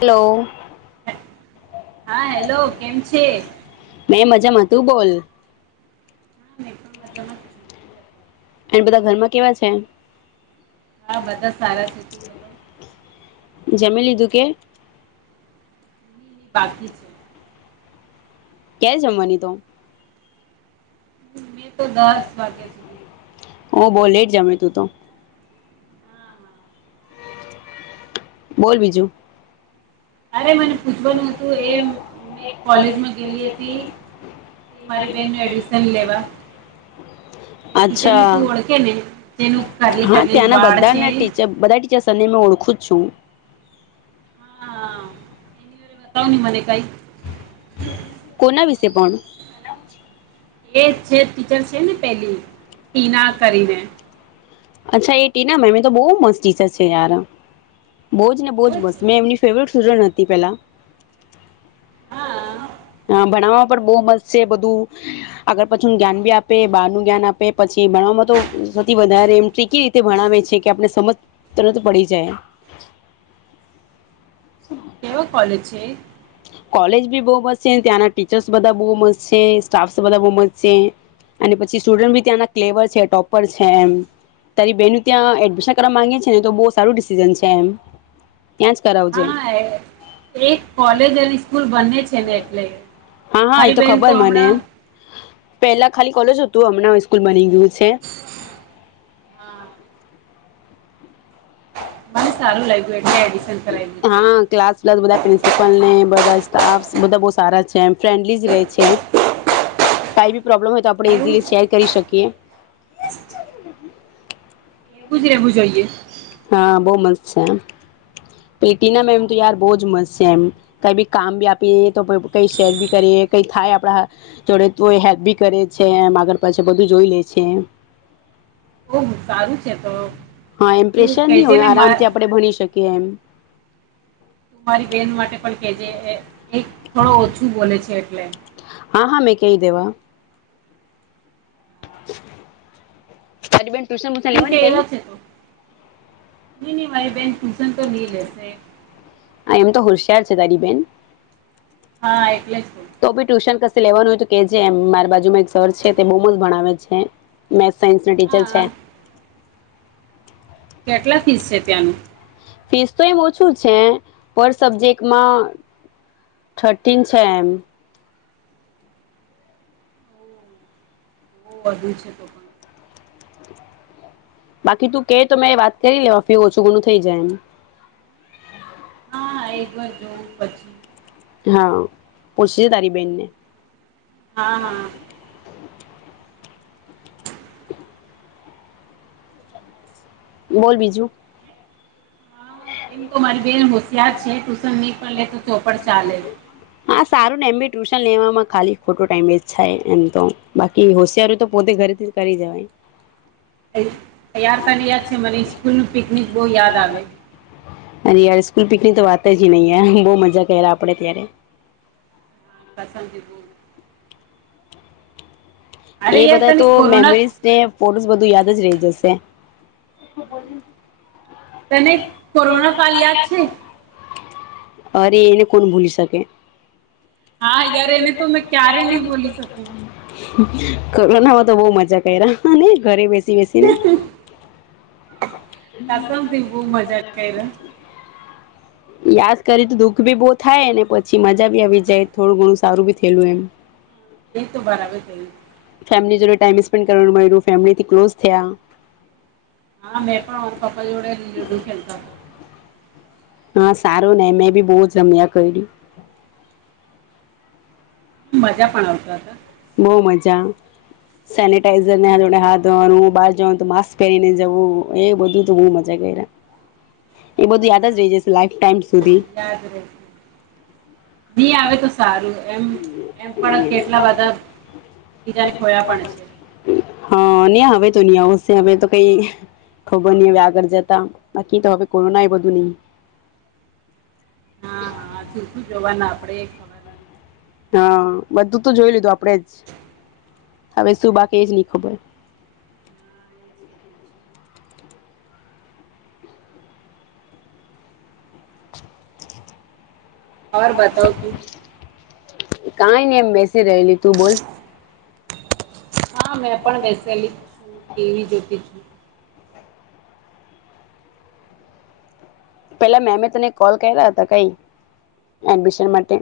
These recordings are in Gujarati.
હેલો હા હેલો કેમ છે? મેં મજામાં તું બોલ [inaudible] અને બધા ઘરમાં કેવા છે? હા બધા સારા છે. જમી લીધું કે બાકી છે. ક્યાં જમવાની તો મેં તો દસ વાગ્યા સુધી. હ બહુ લેટ જમી તું તો હા હા બોલ બીજું? અરે મને પૂછવાનું હતું એ મેં કોલેજમાં ગયેલી હતી એ મારી બેનનું એડમિશન લેવા એ ટીચરને અચ્છા તું ઓળખે ને જેનું કરલી હા કરલી ત્યાંના વાળ છે હા બધાને ટીચર બા ટીરને ઓખું છું હા કયોને મને કાંઈક કોના વિ જે પણણ એ છે જ છે ને પહેલી ના કરીને અચ્છા એ ટીના મેમે એતો બહુ મસ્ત ટીચર છે યાર. બહજ ને બહુવજ કેવું મસ્ત છે મેં એમની ફેવરિટ સુરણ હતી પેલા હા ભણવામાં પણ બહુ મસ્ત છે બધું આગળ પછી જ્ઞાન બી આપે બાર નું જ્ઞાન આપે પછી ભણવામાં તો સૌથી વધારે એવી રીતે ભણાવે છે કે આપને સમજ તરત પડી જાય. કેવા કોલેજ છે કોલેજ બી બહુ મસ્ત છે ત્યાંના ટીચર્સ બધા બહ મસ્ત છે. સ્ટાફ બધા બહુ મસ્ત છે અને પછી સ્ટુડન્ટ બી ત્યાંના ક્લેવર છે. ટોપર છે એમ તારી બેન ત્યાં એડમિશન કરવા માંગે છે મ. ને તો બહ સારું ડિસિઝન છે એમ ત્યાં કરાવજે હા એક કોલે હજી તો એની સ્કૂલ ભણે છે ને એટલે મારી બેહેન તો હમણાં પેલા ખાલી કોલેજ હતું હમણાં સ્કૂલ બની ગયું. છે. હા [inaudible] એટલે એડિશન કરાવ્યું છે હા ક્લાસ પ્લસ બધા પ્રિન્સિપલને બધા આપ બધા બહ સારા છે એમ ફ્રેન્ડલી જ રહે છે કઈ બી પ્રોબ્લેમ આપણે એવું ઇઝીલી શેર કરી શકીશું. [inaudible] એવું જ રહેવું જોઈએ. હા બહ મસ્ત છે. એમ પેટીના એમ તો ય બહજ મસ્ત છે એમ કઈ બી કામ બી આપીએ તો કઈ શેર ભી કરીએ કઈ થાય આપડા જોડે તો હેલ્પ ભી કરે છે એ આગળ પછ બધું જોઈ લે છે એમ. બ સારું છે તો હા એમ તું પ્રેશર નહીં કહેજે હોય ને મા આરામથી આપણે ભણી શકીએ એમ ત મારી બેન માટે પણ કેજે એક થોડો ઓછું બોલે છે એટલે હા હા મે કઈ દેવા તરી બેન ટસ સ્કૂલ લેવાની કઈ નહી ન મારી બહેન ટૂશન તો નહી લેશે હા એમ તો હોશિયાર છે તારીબેન હા એટલે જ તો બી ટ્યુશન ક લેવાનુંય કે જે મારી બાજુમાં એક સર છે તે બહુ મ જ ભણાવે છે સાયન્સ ન ટીચર હા છે કેટલા ફીસ છે ત્યાંનું ફીસ તો એમ ઓછું છે પર સબ્જેક્ટમાં થર્ટીન છે એમ બ વધુ છે તો પણ બાકી તું કે તો મેં વાત કરી લેવા ફી ઓછું ઘુણું થઈ જાય એમ હાા એક વાર જોવું પછી એમ હા પછી તારીબનને હા હા બોલ બીજું હા એમ તો મારી બે હોશિયત છે કુશન ની પલે ચોપડ ચાલે હા સારું ને એમ બી ટ્યુશન લેવામાં ખાલી ખોટો ટાઈમ વેચાય એમ તો બાકી હોશિયારી તો પોતે ઘરેથી કરી જવાય યાર ત યાદ છે મને સ્કૂલ ન પિકનિક બહુ યાદ આવે અ યાર સ્કૂલ પિકનિક તો વાત હ જ નહીૈ બહુ મજા કરે્યા આપ આપણે ત્યારે હ પસંદીું એ અરે યાર બધા તને તો કોરોના મેમરીઝ ને ફોટોસ બધું યાદ જ રહી જશે હું બો તને કોરોના કાલ યાદ છે અરે એને કોણ ભૂલી શકે હા યાર એને તો મેં ક્યારે ન બોલી શકું કરનામાં તો બહ મજા કર અને ઘરે બેસી સ બેસીને. ખૂબ મજા ક એ ર યાદ કરી તો દુઃખ ભી બહુ થાય ને પછી મજા ભી આવી જાય થોડું ઘણું સારું બી થયેલું એમ. એ તો બારવે ફેમિલી જ ટાઈમ સ્પેન્ડ કરવાનું મળ્યું ફેમિલી થી ક્લોઝ થયા. હા મેં પણ પપ્પા જોડે લુડુ ખેલતા હતા. હા સારો ને મેં બી બહુ જ રમ્યા કર્યું. મજા પણ આવતો. બહ મજા સેનટાઈઝરને હાથ ધોવાનું બાર જવાનું તો માસ્ક પહેરીને જવું એ બધું તો બ મજા કર એ બધું યાદ જ રહી જશે લ ટાઈમ સુધી ી આવે તો સારું. એમ એમ પણ કેટલા બધા બીજાને ખોયા પણ છે. હા ને હવે તો નહી આવશે હવે તો કઈ ખબર ન હવે આગળ જતા બાકી તો હવે કોરોના એ બધું નહી હા હા. જોવાના આપડે એ ખવાર હા બધું તો જોઈ લીધું આપડે જ હવે શું બાકી જ નહી ખબર ખબર ઓર બતાવ તુ કઈ નને એમ બેસી રહેલી તું બોલ હા મેં પણ બેસેલી જ છું ટીવી જોતીતી. પેલા મેમે તને કોલ કર્યા હતા કઈ એડમિશન માટે?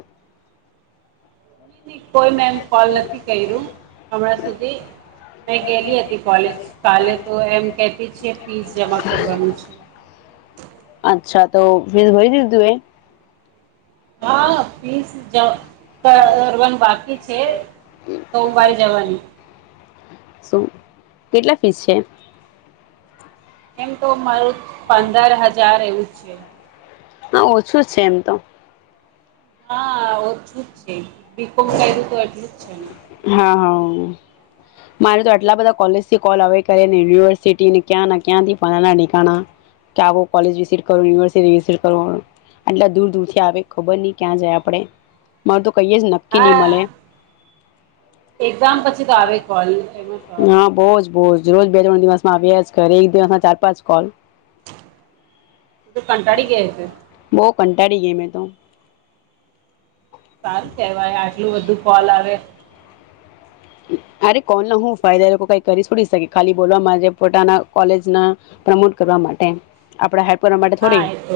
નહીં કોઈ મેમ કોલ નથી કર્યું હમણાં સુધી મેં ગેલી હતી કોલેજ કાલે તો એમ કહેતી છે ફીસ જમા કરવાનું છે. અચ્છા તો ફિર ભરી દીધું તે એ? હા ફીઝ જ ભરવાનું બાકી છે. સોમવારે જવાની શુ. કેટલા ફીસ છે? એમ તો મારું પંદર હજાર એવું છે. હા ઓછું છે એમ તો. હા ઓછૂ જ છે. બીકોમ કયરું તો એટલું જ છે ને. હા હા મારે તો આટલા બધા કોલેજથી કોલ આવે કરેને યુનિવર્સિટીને ક્યાં ક્યાંથી ફલાણા ઢીંકાના ક્યાં હો કોલેજ વિઝીટ કરવી યુનિવર્સિટી વિઝીટ કરવી આટલા દૂર દૂરથી આવે ખબર નહી ક્યાં જાય આપડે માર તો કઈય કિની હા મલે. એક્ઝામ પછી તો આવે કોલેમ આવે હા બહુ જ બહુ રોજ બે ત્રણ દિવસમાં આવ્યા જ કરે એક દિવસમાં ચાર પાંચ કોલ તું કંટાળી ગય હશે. કંટાડી ગયે મેં તો. સાર કે આટલું બધું ફલ આવે. અરે કોલ ના હું ફાયદા એ લોકો કઈ કરી છોડી શકે ખાલી બોલવા માટે પોતાના કોલેજ ના પ્રમોટ કરવા માટે આપડા હેપ કરવા માટે હા થોડી એ તો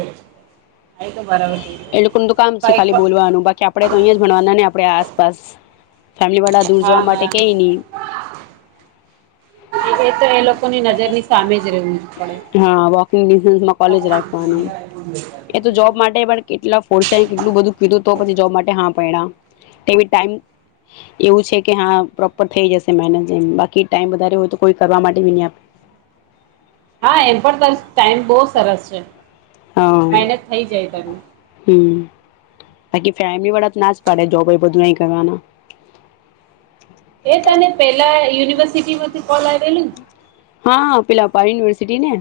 હા એ તો બરાબર છે એ લોકોનું તો કામ છે કઈક ખાલી બોલવાનું બાકી આપણેે તો અહીયા જ ભણવાના ને આપડે આસપાસ. ફેમિલી વાળા દૂર હા જવા માટે હા એ તો એ લોકોની નજરની સામે જ રહેવું જ પડે [inaudible] પરિણામ તેવી ટાઈમ એવું છે કે હા પ્રોપર થઈ જશે મેનેજ એન્ડ બાકી ટાઈમ વધારે હોય તો કોઈ કરવા માટે નહી આપ હા એમ પણ ત ટાઈમ બહુ સરસ છે હા મહેનત થઇ જાય તમે હમ બાકી ફેમિલી વાળા ના જ પડે જોબ એ બધું નહી કરવાના એ તને પેલા યુનિવર્સિટીમાંથી કોલ આવેલું હા પિલા પ યુનિવર્સિટી ને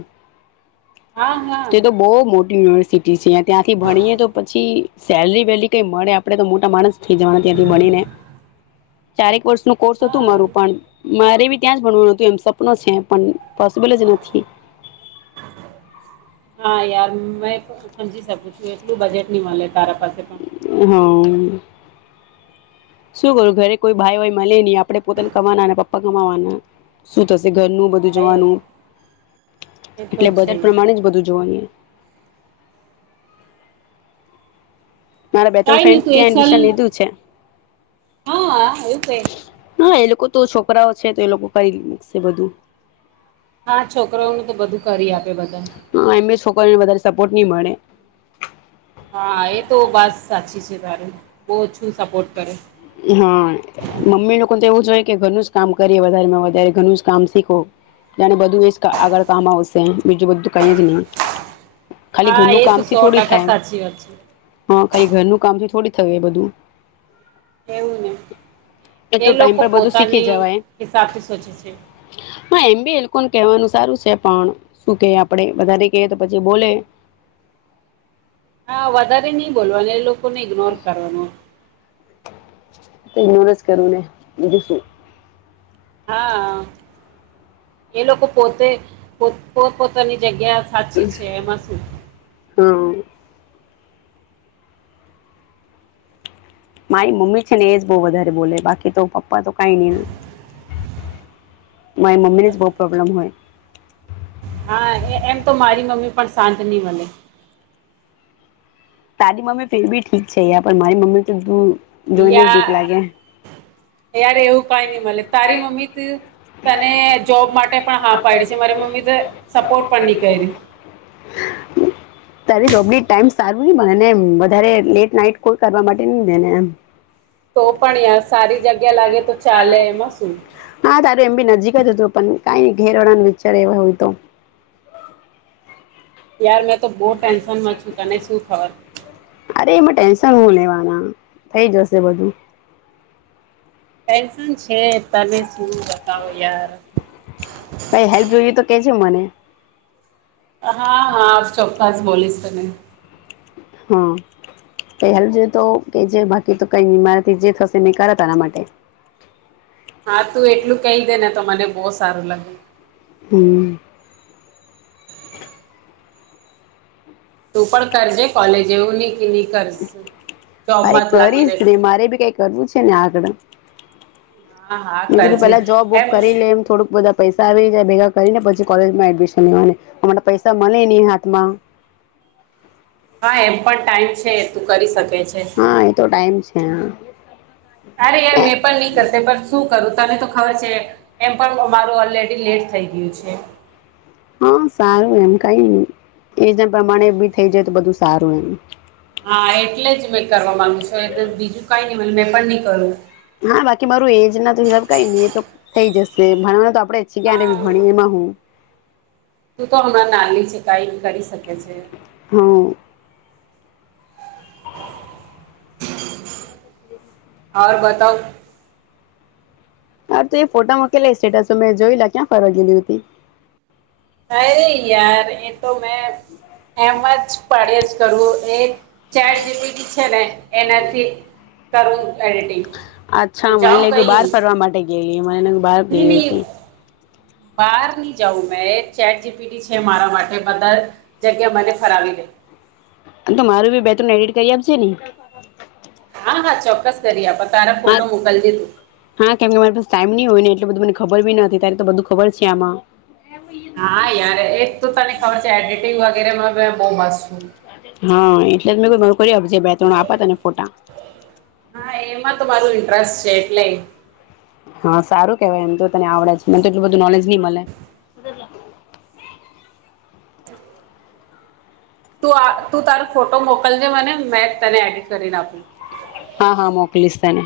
હા હા તે તો બહુ મોટું યુનિવર્સિટી છે ત્યાંથી ભણીએ તો પછી સેલરી વેરી કઈ મળે આપડણે તો મોટા માણસ થઇ જવાના ત્યાંથી મળી ને ચારેક વર્ષ નું કોર્સ હતું હા મારું પણ મારે ત્યાં ભવાનું હતું એમ સપ્નું છે પણ પોસિબલ જ નથી ં સમજી શકું છું એટલું બજેટ ની મળ હમ શું કરું ઘરે કોઈ ભાઈ ભાઈ મળે નહી આપડણે પોતાને કમાના પપ્પા કમાવાના શું થશે ઘરનું બધું હા એ જોવાનું એ તો એટલે બધ છે જ પ્રમાણે જ બધું જોવાનું મારા બે ત્રણ કઈ નહી ફ્રેન્ડસ તું એક ત્યાં સાલ એડમિશન લીધું છે હા એવું જાય હા એ લોકો તો છોકરાઓ છે તો એ લોકો કરીકશે બધું હા છોકરોઓનું તો બધું કરી આપે બધા હા એમને વધારે સપોર્ટ નહી મળે હા એ તો બસ સાક્ષી સધારે બહ છું સપોર્ટ કરે હા મમ્મી લોકો તો એવું જ હોય કે ઘરનું જ કામ કરીએ વધારે વધારે ઘરનું જ કામ શીખો અનેને બધું એ આગળ કામ આવશે બીજું બધું કઈ જ નહી ખાલી હા ઘરનું એ કામ તો સો થી થોડી ટકા થાય સાચી વાત હા ખાલી ઘરનું કામથી થોડી થવે બધું એવું ને એ તો ટાઈમ લોકો પર બધું શીખી પોતાની જવાય હિસાબથી સોચે છે હા એમ બી એ લોકોને કહેવાનું સારું છે પણ શું કે આપડે વધારે કએ તો પછી બોલે હા વધારે નહી બોલવાનું એ લોકો કો એકગ્નોર કરડનું તો ઇન જ કરું ને બીજું શું હા એ લોકો પોતે પોત પોતાની જગ્યા સાચી છે એમાં શું હમ મારી મમ્મી છે ને એજ બહ વધારે બોલે બાકી તો પપ્પા તો કઈ નહી મા મમ્મને જ બહુ પ્રબ્લેમ હોય હા એમ તો મારી મમ્મી પણ શાંત નહી બને તાારી મમ્મી ફેરી ઠીક છે યાર પણ મારી મમ્મી તો જોઈને જ યા બીખ લાગે યાર એવું કઈ નહી મળે તારી મમ્મી તને જોબ માટે પણ હા પાડી છે મારી મમ્મી તો સપોર્ટ પણ નહી કર્યું તારી ટાઈમ સારું ન બને ને એ વધારે લેટ નાઈટ કોઈ કરવા માટે ન દેને એમ તો ભણ્યા સારી જગ્યા લાગે તો ચાલે એમાં શું હા તારું એમ બી નજીક જ હતું પણ કઈ ઘેરવડાને વિચાર એવા હોય તો યાર મેં તો બહુ ટેન્શન માં છું તને શું ખબર અરે એમાં ટેન્શન હું લેવાના થઈ જશે બધું પન્શન હે તલીસું બતાાવ યાર કઈ હેલ્પ જોઈએ તો કેજે મને હા હા ચોક્્ખસ બોલીશ તને હા પહેલ જોય તો કે જે બાકી તો કઈ બીમાર જે થશે નહી કરા તના માટે હા તું એટલું કહી દે ને તો મને બહુ સારું લાગે હમ તું પણ કરજે કોલેજ એવું નહી ન અરે કરીશ રે રહેશે મારે ભી કઈ કરવું છે ને આગળ હા હા મેધું કરજે પેલા જોબ વોબ એમ કરી લે એમ થોડુંક બધા પૈસા આવી જાય ભેગા કરીને પછી કોલે એડમિશન લેવા અમા પૈસા મળે નહી હાથમાં હા એમ પણ ટાઈમ છે તકાર સાથે હા એ તો ટાઈમ છે અરે યાર હા મેં પણ નહી કરશે પણ શું કરું તને તો ખબર છે એમ પણ મારું ઓલરેડી લેટ થઈ ગયું છે હા સારું એમ કઈ એ પ્રમાણે બી થઈ જાય તો બધું સારું એમ હા એટલે જ મેં કરવા માંગુશું એ બીજું કઈ મેં પણ ન કરું હા બાકી મારું એજ ના તો હિસાબ કઈ નહી એ તો થઈ જશે ભણ તો આપડે છેી કનેી હા ભણી એમાં હું તું તો હમણાં ના છે કઈ કરી શકે છે હા આવ બતાવ હાર તું એ ફોટા મોકેલા સ્ટેટસ મેં જોય લ ક્યાં ફર ગેલી હતી હ ર યાર એ તો મેં એમ જ પાડ્યા જ કરવું એ ચાર જેબીડી છે ને એનાથી કરો અચ્છા મને લ બહાર ફરવા માટે ગયલી મને બહાર ગયલી હતી બાર ની જવં મેં ચેટ જીપી છે મારા માટે બધા જગ્યા મને ફરાવી દે તો મારું બી બેટન એડિટ કરી આપશે ને હા હા ચોક્કસ કરી આપ તારા હા ફોટો મોકલજે તું હા કેમ કે મારી પાસે ટાઈમ નહી હોય ને એટલે બધું મને ખબર બી નથી ત્યારે તો બધું ખબર છે આમાં હા યાર એક તો તને ખબર છે એડિટ વા ગેરે બ મસ્ત છ હા એટલે જ મેં કો કરી આપજ બે ત્રણ આપા તને ફોટા હા એમાં તો મારું ઇન્ટરેસ્ટ છે એટલે હા સારું કેવાય એમ તો તને આવડે જ મને તો એટલું બધું નોલેજ નહી મળે હ તું તું તારો ફોટો મોકલજે મને મે તને એડિટ કરી નાખું હા હા મોકલીશ તને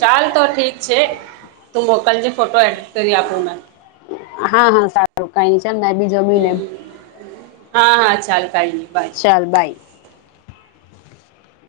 ચાલ તો ઠીક છે તું મોકલજે ફોટો એડિટ કરી આપું મે હા હા સારું કઈ છેને બીજ બી હમ હા હા ચાલ કાંઈ નહીં બાય ચાલ બાય